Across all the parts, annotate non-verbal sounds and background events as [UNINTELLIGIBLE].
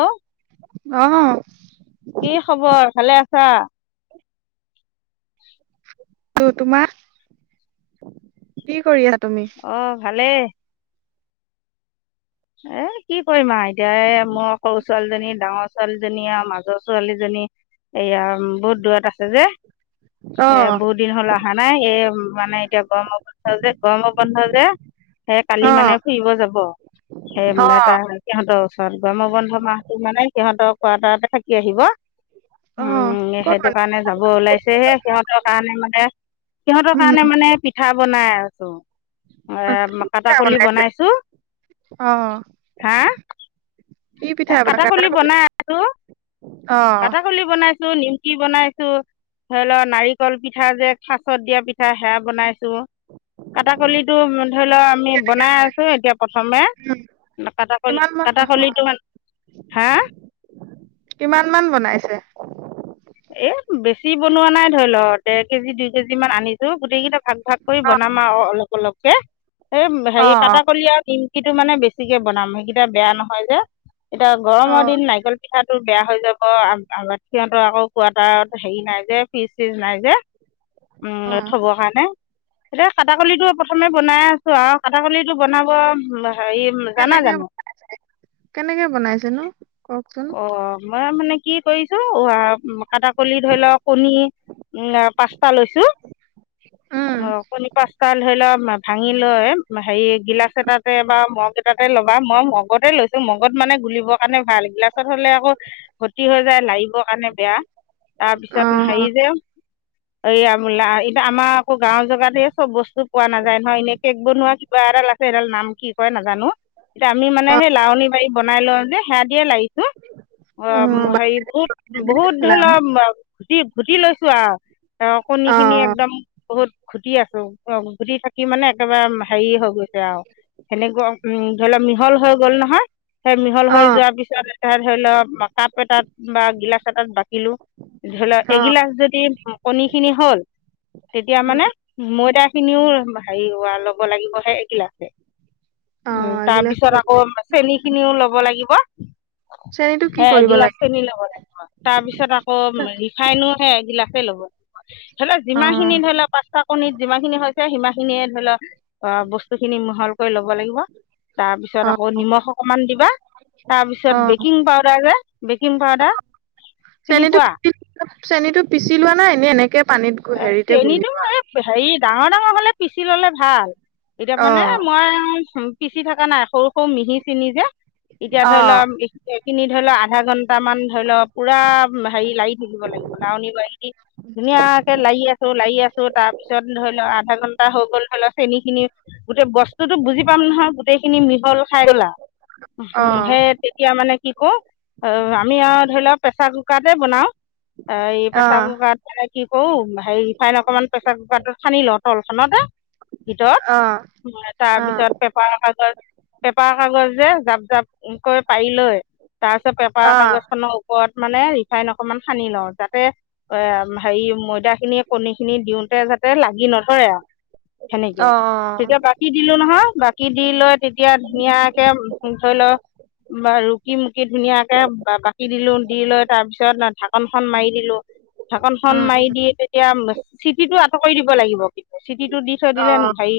অহ অ কি খবৰ ভালে আছা ত তোমাৰ কি কৰি আ অ ভালে এ কি কৰিম আও এতিয়া এ মোৰ সৰু ছোৱালীজনী ডাঙৰ ছোৱালীজনী আৰু মাজৰ ছোৱালীজনী এয়া বহুত দূৰত আছে যে সে অ', বহুত দিন হল অহা নাই এই মানে এতিয়া গৰম বন্ধ যে গৰম বন্ধ যে সেই কালি অ', মানে ফুৰিব যাব সেই এটা অ', সিহঁতৰ ওচৰত গৰমৰ বন্ধ মাহটো মানে সিহঁতৰ কোৱাৰ্টাৰতে থাকি আহিব অ', উম ক'ত সেইটো মানে কাৰণে যাব ওলাইছেহে সিহঁতৰ কাৰণে মানে সিহঁতৰ উম, কাৰণে মানে পিঠা বনাই আছো অ', কি এ পিঠা কাটা কলি বনাইছে? বনাইছো অ', হা কি এ পিঠা বনা কাটা কাটাকলি কলে? বনাই আছো অ', কাটাকলি বনাই নিমকি বনাইছো ধৰি লৱ নাৰিকল পিঠা যে খাচত দিয়া পিঠা সেয়া বনাইছো কাটাকলি টো ধৰি লও আমি বনাই আছো এতিয়া প্ৰথমে উম, কাটাকলি কিমান মান কাটাকলিতো মান হা কিমান মান বনাইছে এ বেছি বনোৱা নাই ধৰি ল, দেৰ কেজি দুই কেজি মান আনিছো গোটেই কেইটা ভাগ ভাগ কৰি অ', বনাম আৰু অলপ অলপকে সেই হেৰি অ', কাটা কলি আৰু নিমকিটো মানে বেছিকে বনাম সেইকেইটা বেয়া নহয় যে এতিয়া গৰমৰ অ', দিন নাৰিকল পিঠা বেয়া হৈ যাব আ আৰতি হঁতৰ আকৌ কোৱাৰ্টাৰত হেৰি নাই যে ফিজ চিজ নাই যে। উম অ', থব কাৰণে। এতিয়া কাটাকলিটো প্ৰথমে বনাই আছো আৰু কাটাকলিটো বনাব হেৰি জানা কেনেকে জানো কেনেকে বনাইছে নো কওক। অ মই মানে কি কৰিছো অ আ কাটাকলি ধৰি লওক কণী পাঁচটা লৈছো। উম, অ কনী পাঁচটা ধৰি ল মা ভাঙি লৈ হেৰি গিলাচ এটাতে বা মগ এটাতে ল'বা মই মগতে লৈছো মগত মানে গুলিবৰ কাৰণে ভাল গিলা ছত হলে আক খতি হৈ যায় লাৰিব কাৰণে বেয়া তাৰপিছত হেৰি অ', যে এইয়া বোলে এতিয়া আমাৰ আক গাঁওৰ জাগাত চব বস্তু পোৱা নাযায় নহয় এনে কেক বনোৱা কিবা এডাল আছে এডাল নাম কি কয় নাজানো, এতিয়া আমি মানে অ', সেই লাৱনী বাৰী বনাই লওঁ যে সেয়া দিয়ে লাৰি অ অ', হেৰি বহুত বহুত বাতিমাহতে ধৰি ল লাৰু ঘুটি, ঘুটি লৈছো আৰু কণী খিনি অ', একদম বহুত ঘুটি আছো অ ঘুটি থাকি মানে একেবাৰে হেৰি হৈ গৈছে আৰু সেনেকুৱা উম ধৰি ল মিহল হৈ গল নহয় সেই মিহল হৈ অ', যোৱাৰ পিছত এতিয়া ধৰি ল কাপ এটাত বা গিলাচ এটাত বাকিলো ধৰি ল অ', এগিলাচ যদি কণী খিনি হল তেতিয়া উম, মানে ময়দা খিনিও হেৰি হোৱা ল'ব লাগিব সে এগিলাছে। উ অ', এইগিলাচ তাৰপিছত আকৌ চেনী খিনিও লব লাগিব। চেনীটো কি হে কৰিব লাগে? এগিলাছ নি লব লাগিব। তাৰ পিছত আকৌ ৰিফাইনো হে এগিলাছে ল'ব। ধলেও যিমান অ', খিনি ধৰি লওক পাঁচটা কণিত যিমান খিনি হৈছে সিমান খিনিয়ে ধৰি লওক অ বস্তু খিনি মিহলকৈ ল'ব লাগিব। তাৰপিছত অ', আকৌ নিমখ অকমান দিবা তাৰপিছত অ পিছত বেকিং পাউদাৰ যে বেকিং পাউদাৰ চিনি চেনীটো পোৱা? পিচি চেনীটো পিচি লোৱা নাই এনে এনেকে পানীত গু- হেৰিতে গুলি চিনিটো ম, লোৱা হেৰিত। ডাঙৰ ডাঙৰ হলে পিচি ললে ভাল এতিয়া অ মানে মই পিচি থকা নাই সৰু সৰু মিহি চিনী যে এতিয়া অ ধৰি লোৱা এইখিনি ধৰি লওক আধা ঘণ্টামান ধৰি লওক পুৰা হেৰি লাৰি থাকিব লাগিব লাৱনী বাৰী দি ধুনীয়াকে লাৰি আছো লাৰি আছো তাৰপিছত ধৰি লওক আধা ঘণ্টা হৈ গ'ল বল চেনি খিনি গোটেই বস্ত তো বুজি পাম নহয়, গোটেই খিনি মিহল খাই গলা অ সেই তেতিয়া মানে কি অহ আমি আৰু ধৰি লওক প্ৰেছাৰ কুকাৰতে বনাও। এই অ প্ৰেছাৰকুকাৰত অহ হেৰি ৰিফাইন অকমান প্ৰেচাৰ কুকাৰটোত সানি লওঁ তলখনতে। ভিতৰত অ অ তাৰপিছত পেপাৰ কাগজ পেপাৰ কাগজে জাপ জাপকৈ পাৰি লৈ তাৰ পিছত পেপাৰ অ কাগজ খনৰ ওপৰত মানে ৰিফাইন অকমান সানি লওঁ, যাতে এ হেৰি ময়দা খিনি কণী খিনি দিওতে যাতে লাগি নধৰে আৰু অ সেনেকে। তেতিয়া বাকী দিলো নহয় বাকী দি লৈ তেতিয়া ধুনীয়াকে ধৰি লও- বা ৰুকি মুকি ধুনীয়াকে বাকি দিলো দি লৈ তাৰ পিছত ঢা ঢাখন মাৰি দিলো ঢাখন খন উম মাৰি দি তেতিয়া চিটিটো আঁতৰ কৰিৰ দিব লাগিব কিন্তু চিটিটো দি থৈ অ দিলে হেৰি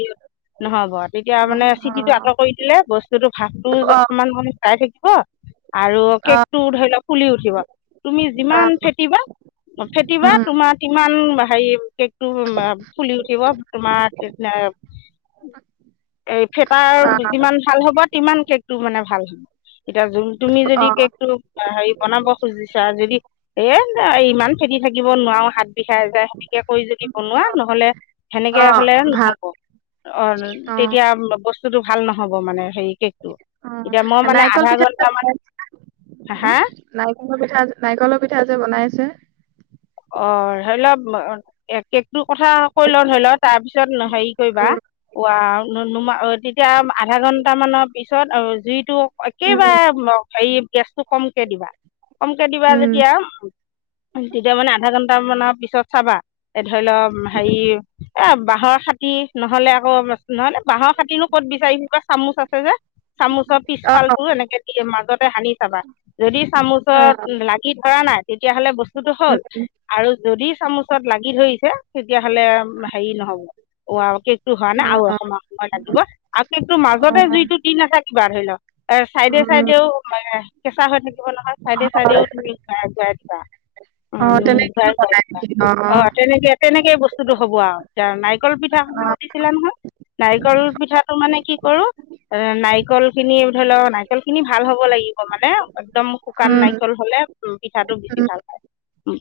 নহয়ব তেতিয়া অ মানে চিটিটো আঁতৰ কৰি দিলে বস্তুতটো ভাপটো অকমান মানে চাই থাকিব আৰু অ অ কেকটো ধৰি লও ফুলি উঠিব তুমি যিমান ফেটিবা ফেটিবা উম তোমাৰ কিমান হেৰি এক ফুলি উঠিব তোমাৰ এই ফেতাৰ অ যিমান ভাল হ'ব তিমান কেকটো মানে ভাল হ'ব এতিয়া তুমি অ যদি কেক টো হেৰি বনাব খুজিছা যদি এ ইমান ফেদিি থাকে দিব নোৱাৰো হাত বিষাই যোই সেনেকে কৰি যদি বনোৱা নহলে সেনেকে অ হলে ভাল নহব। অ' তেতিয়া বস্তুতটো ভাল নহ'ব মানে হেৰি কে এতিয়া মই অ মানে নাৰিকল আধা পিঠা যে ঘন্টামান হা নাৰল পিঠা নাৰিকলৰ পিঠা যে বনাইছে। অ 'হেইৰিল এক কথা কৈ ল নৰি লও তাৰ পিছত হেৰি উম কৰিবাম তেতিয়া আধা ঘণ্টামানৰ পিছত জুইটো উম একেবাৰে হেৰি গেছটো কমকে দিবা কমকৈ দিবা উম যেতিয়া মানে আধা ঘন্টা মানৰ পিছত চাবা এই ধৰি লও হেৰি এ বাঁহৰ খাতি নহলে আকৌ নহলে বাঁহৰ খাতিনো ক'ত বিচাৰি কোৱা চামুচ আছে যে চামুচৰ অ পিছফালটোোৰো এনেকে দি মাজতে সানি চাবা যদি চামুচত অ লাগি ধৰা নাই তেতিয়াহলে বস্তুটো হল উম আৰু যদি চামুচত লাগি ধৰিছে তেতিয়াাহ'লে হেৰি নহব অ কেক টো হোৱা নাই আৰু অ এশ মাহ সময় লাগিব আৰু কেকতটো ম অ মাজতে যুইটো দিন আছে কিবা ধৰি লওক এ চাইডে উম চাইডেও কেঁচা হৈ থাকে। নহয় চাইডে হয় চাইডেও তুমি যোৱা অ তেনেকে বনাই নেকি [UNINTELLIGIBLE] অ', তেনেকে, তেনেকে বস্তুতো হ'ব আৰু নাই নাৰিকল পিঠা [INAUDIBLE] অ সুধিছিলা নহয়, নাৰিকল পিঠাটো মানে কি কৰোঁ। এ, নাৰিকলখিনি ধৰি ল' নাৰিকলখিনি ভাল হ'ব লাগিব মানে একদম শুকান উম নাৰিকল হ'লে উম, পিঠাটো উম বেছি ভাল হয়।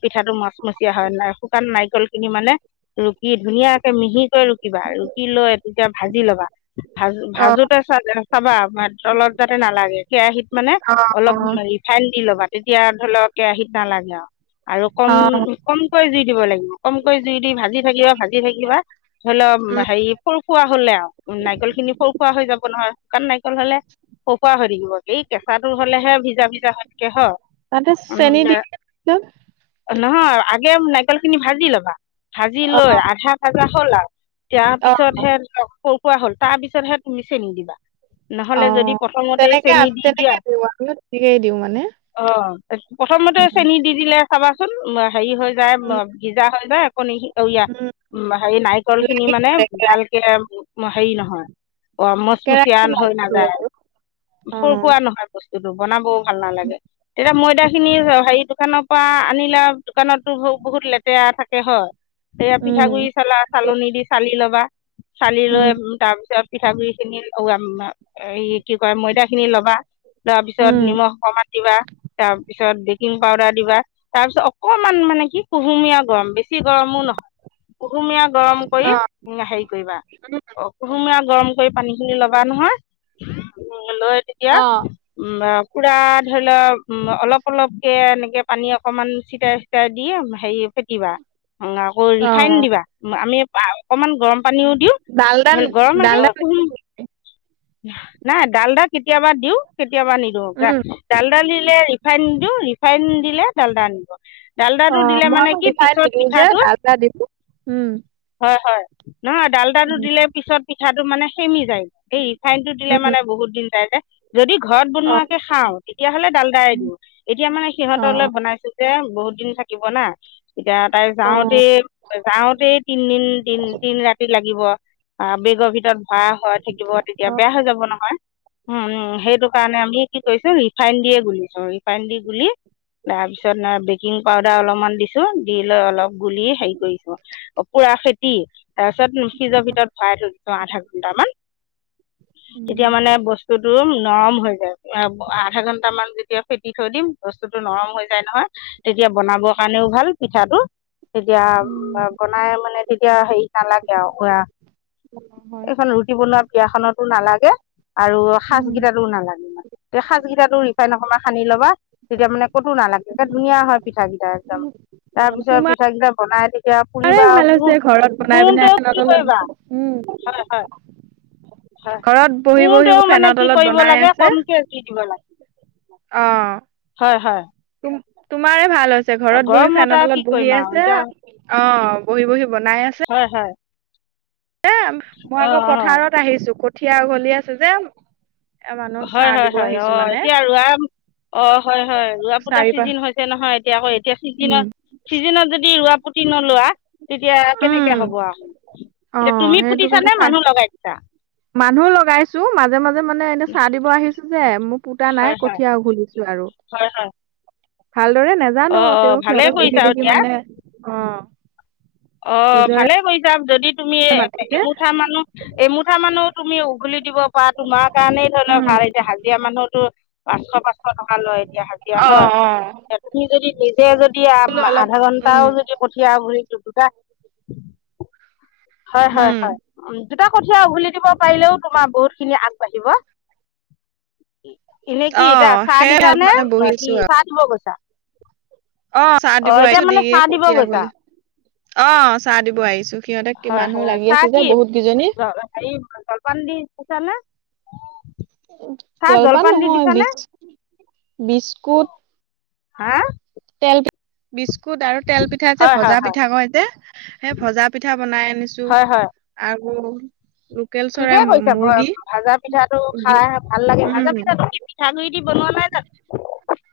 পিঠাটো মচমচিয়া হয়, ন! শুকান নাৰিকলখিনি মানে ৰু কি ধুনীয়াকে মিহিকৈ ৰুকিবা, ৰুকি লৈ তেতিয়া ভাজি ল'বা, অ ভাজো-ভাজোতে চা চাবা তলত যাতে নালাগে, কেৰাহীত মানে অ অ অলপ ৰিফাইন দি ল'বা। তেতিয়া ধৰি ল' কেৰাহীত নালাগে আৰু। আৰু অ কমকমকৈ জুই দিব লাগিব, কমকৈ জুই দি ভাজি থাকিবা, ভাজি থাকিবা [UNINTELLIGIBLE] অলপ উম হেৰি ফৰ খোৱা হ'লে আৰু নাৰিকল খিনি ফৰ খোৱা হৈ যাব নহয় শুকান নাৰিকল হ'লে সোফুৱা হৈ থাকিব এই কেঁচাটোৰ হ'লে হে ভিজা ভিজা হৈ কেহ তাতে চেনি দি উম, দিয়ে তাৰপিছত নহয়, আগে নাৰিকল খিনি ভাজি ল'বা ভাজি অ লৈ আধা ভাজা হ'ল আৰু তাৰ অ পিছতহে ফৌফুৰা হ'ল তাৰ পিছতহে তুমি চেনি দিবা। অ নহ'লে যদি প্ৰথমতে তেনেকে চেনি আমি দি দিয়া তেনেকে দিওঁ আমিও তেনেকেই দিওঁ মানে অ' প্ৰথমতে উম চেনি দি দিলে চাবাচোন হেৰি হৈ যায়, উম ভিজা হৈ যায়। কণী খি উ উম আহ হাৰি নাৰিকল খিনি লাগিবই মানে কেৰাহী ভালকে হেৰি নহয়। অ' মচমচিয় কেৰাহীটো হৈ লাগিবই নাযায় বাৰু অ ফুৰ খোৱা নহয় বস্তুটো বনাবো ভাল নালাগে, তেতিয়া ময়দা খিনি হেৰি দোকানৰ পৰা আনিলে দোকানতো ব বহুত লেতেৰা থাকে হয়। এতিয়া উম পিঠাগুড়ি চলা চালনী দি চালি ল'বা। চালি লৈ উম তাৰ পিছত পিঠাগুড়ি খিনি এই কি কয় ময়দা খিনি ল'বা, তাৰ পিছত উম নিমখ অকমান দিবা, তাৰপিছত বেকিং পাউদাৰ দিবা, তাৰ পিছত অকমান মানে কি কুহুমীয়া গৰম বেছি গৰমো নহয়। কুহুমীয়া গৰম কৰি অ উম, হেৰি কৰিবা উম অ' কুহুমীয়া গৰম কৰি পানী খিনি ল'বা নহয়। লৈ তেতিয়া অ উম, পুৰা ধৰি লোৱা উ অলপ অলপ এনেকে পানী অকমান চিটাই চিটাই দি হেৰি ফেটিবা অ' আকৌ অ ৰিফাইন দিবা, আমি অকমান গৰম পানীও দিওঁ ডালদা গৰম নাইকিয়া ডালদা কুহুম- নিদিলো নাই ডালডা কেতিয়াবা দিওঁ, কেতিয়াবা নিদিওঁ যা উম ডাল ডালডা দিলে ৰিফাইন নিদিওঁ, ৰিফাইন দিলে ডালডা নিদিব। অ ডালদাটো দিলে মই মানে আকৌ কি ৰিফাইন পিছত নিদিওঁ যে পিঠাটো, ডালদা দিওঁ উম হয় হয়। নহয়, ডালতাটো উম দিলে পিছত পিঠাটো মানে সেমি যায়, এই ৰিফাইনতটো দিলে উম মানে বহুত দিন যাই যে। যদি ঘৰত অ বনোৱাকে খাওঁ, তেতিয়াহ'লে ডালডায়ে দিওঁ, এতিয়া মানে অ সিহঁতলৈ বনাইছোঁ যে। তে, বহুত দিন থাকিব না। এতিয়া তাই অ'। যাওঁতেই-যাওঁতেই তিনদিন তিন-তিন ৰাতি লাগিব। আ', বেগৰ ভিতৰত ভৰাই হোৱা থাকিব, তেতিয়া অ', বেয়া হৈ যাব নহয়। উম উম, সেইটো কাৰণে আমি কি কৰিছোঁ, ৰিফাইন দিয়েই গুলিছো, ৰিফাইন দি গুলি তাৰ পিছত বেকিং পাউদাৰ অলপমান দিছোঁ, দি লৈ অলপ গুলি হেৰি কৰিছোঁ পুৰা ফেতি, তাৰপিছত ফ্ৰিজৰ ভিতৰত ভৰাই থৈ দিলোঁ আধা ঘন্টামান। উম, এতিয়া মানে বস্ বস্তুটো নৰম হৈ যায়, এব-আধা ঘণ্টামান যেতিয়া ফেটি থৈ দিম, বস্তু স্তুটো নৰম হৈ যায় নহয়, তেতিয়া বনাবৰ কাৰণেও ভাল পিঠাটো তেতিয়া, উম, বনাই মানে তেতিয়া হেৰি নালাগে আৰু আ বনোৱা হয়, এইখন ৰুটি বনোৱা পীৰাখনটো নালাগে আৰু উম। সাজকেইটাতো নালাগে মানে। তে সাজকেইটাতো ৰি ফাইন অকমান সানি ল'বা, তেতিয়া মানে ক'তো নালাগে, একেবাৰে ধুনীয়া হয় পিঠাকেইটা একদম। অ তাৰপিছত তোমাৰে পিঠাকেইটা বনাই তেতিয়া পুৰিবা ভাল ক হৈছে ঘৰত বনাই পিনে কোনটো ফেনৰ কি তলত কৰিবা উম হয়, ঘৰত বহি বহি পোৰতেও মানে ফেনৰ কি তলত কৰিব বনাই লাগে আছে কমকে জুই দিব লাগে অ', হয় হয় তুম তোমাৰে ভাল হৈছে ঘৰত বহি গৰমত ফেনত আৰু কি তলত কৰিম বহি আৰু আছে এতিয়া অ বহি, বহি বনাই আছে হয় হয় দে, মই আকৌ অঁ অঁ পথাৰত আহিছো কঠীয়া উঘালি আছু যে এ মানুহক হয়, চাহ হয়, দিব হয়, আহিছো অ মানে এতিয়া আৰু ৰুৱা অ', হয় হয় ৰোৱা-পোতা চাৰি পাঁচ চিজিন হৈছে নহয় এতিয়া আকৌ এতিয়া উম, ছিজিনত ছিজিনত যদি ৰোৱা পুটি নলোৱা তেতিয়া উম, কেনেকে হব আৰু এতিয়া অ', তুমি সেইটো পুতিছা কাৰণে নে চাহ মানুহ লগাইছা মানুহ লগাইছো মাজে, মাজে মানে এনে চাহ দিব আহিছো যে মই পুতা নাই হয় হয় কঠিয়া উঘুলিছো হয়, হয় ভালদৰে নেজানো অঁ অঁ তেওঁ ভালেই সিহঁতক কৰিছা দেখি, আৰু দেখি মানে অ', অ', নিজৰে ভালে হৈ যাম যদি তুমি মাটিতে এমুঠা মানো এমুঠা মানো তুমি উঘুলি দিব পৰা তোমাৰ কাৰণেই ধৰি লওক উম ভাল এতিয়া হাজিৰা মানুহতো পাঁচশ, পাঁচশ টকা লয় এতিয়া হাজিৰা অ হয় অ তুমি যদি নিজে যদি বোলো অলপ আধা উম ঘণ্টাও যদি কঠিয়া গুৰি হয়, হয়, উম হয় উ দুটা কঠিয়া উঘুলি দিব পাৰিলেও তোমাৰ বহুত খিনি আগবাঢ়িব এনে কি অ এতিয়া চাহ সেই দিছা অলপ নে মানে কি বহিছো আৰু চাহ দিব গৈছা অ', চাহ দিব এতিয়া আহিছো দি মানে এ চাহ দিব কঠিয়া গৈছা উঘালিম অ', চাহ দিব আহিছোঁ হয়, হয় চাহ কি হেৰি জলপান দি দিছা নে চাহ জলপান দি নহয় বি দিছানে বিস্কুট হা তেল বিস্কুট আৰু তেল পিঠা যে হয় হয় ভজা হয় পিঠা কয় যে সেই ভজা পিঠা বনাই আনিছো হয় হয় আৰু লোকেল চৰাই ঠিকে মু- কৈছা মই মুৰ্গী ভাজা পিঠাটো দি খাই ভাল লাগে ভাজা উম পিঠা পিঠাগুডৰি দি বনোৱা নাই জানো [UNINTELLIGIBLE]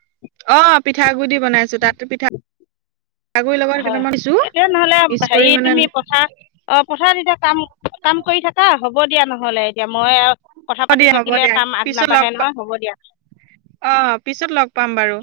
অ', পিঠা গুডি দি বনাইছো তাত পিঠা হয় এতিয়া নহলে মিক্স কৰি হেৰি মানে তুমি পথাৰ অ', পথাৰ দি কাম, কাম কৰি থাকা হ'ব দিয়া নহলে এতিয়া মই আৰু কথা হ'ব পাতি দিয়া হ'ব থাকিলে দিয়া কাম আগ পিছত নাবঢ়ে লগ পা নহয় হ'ব দিয়া অ', পিছত লগ পাম বাৰু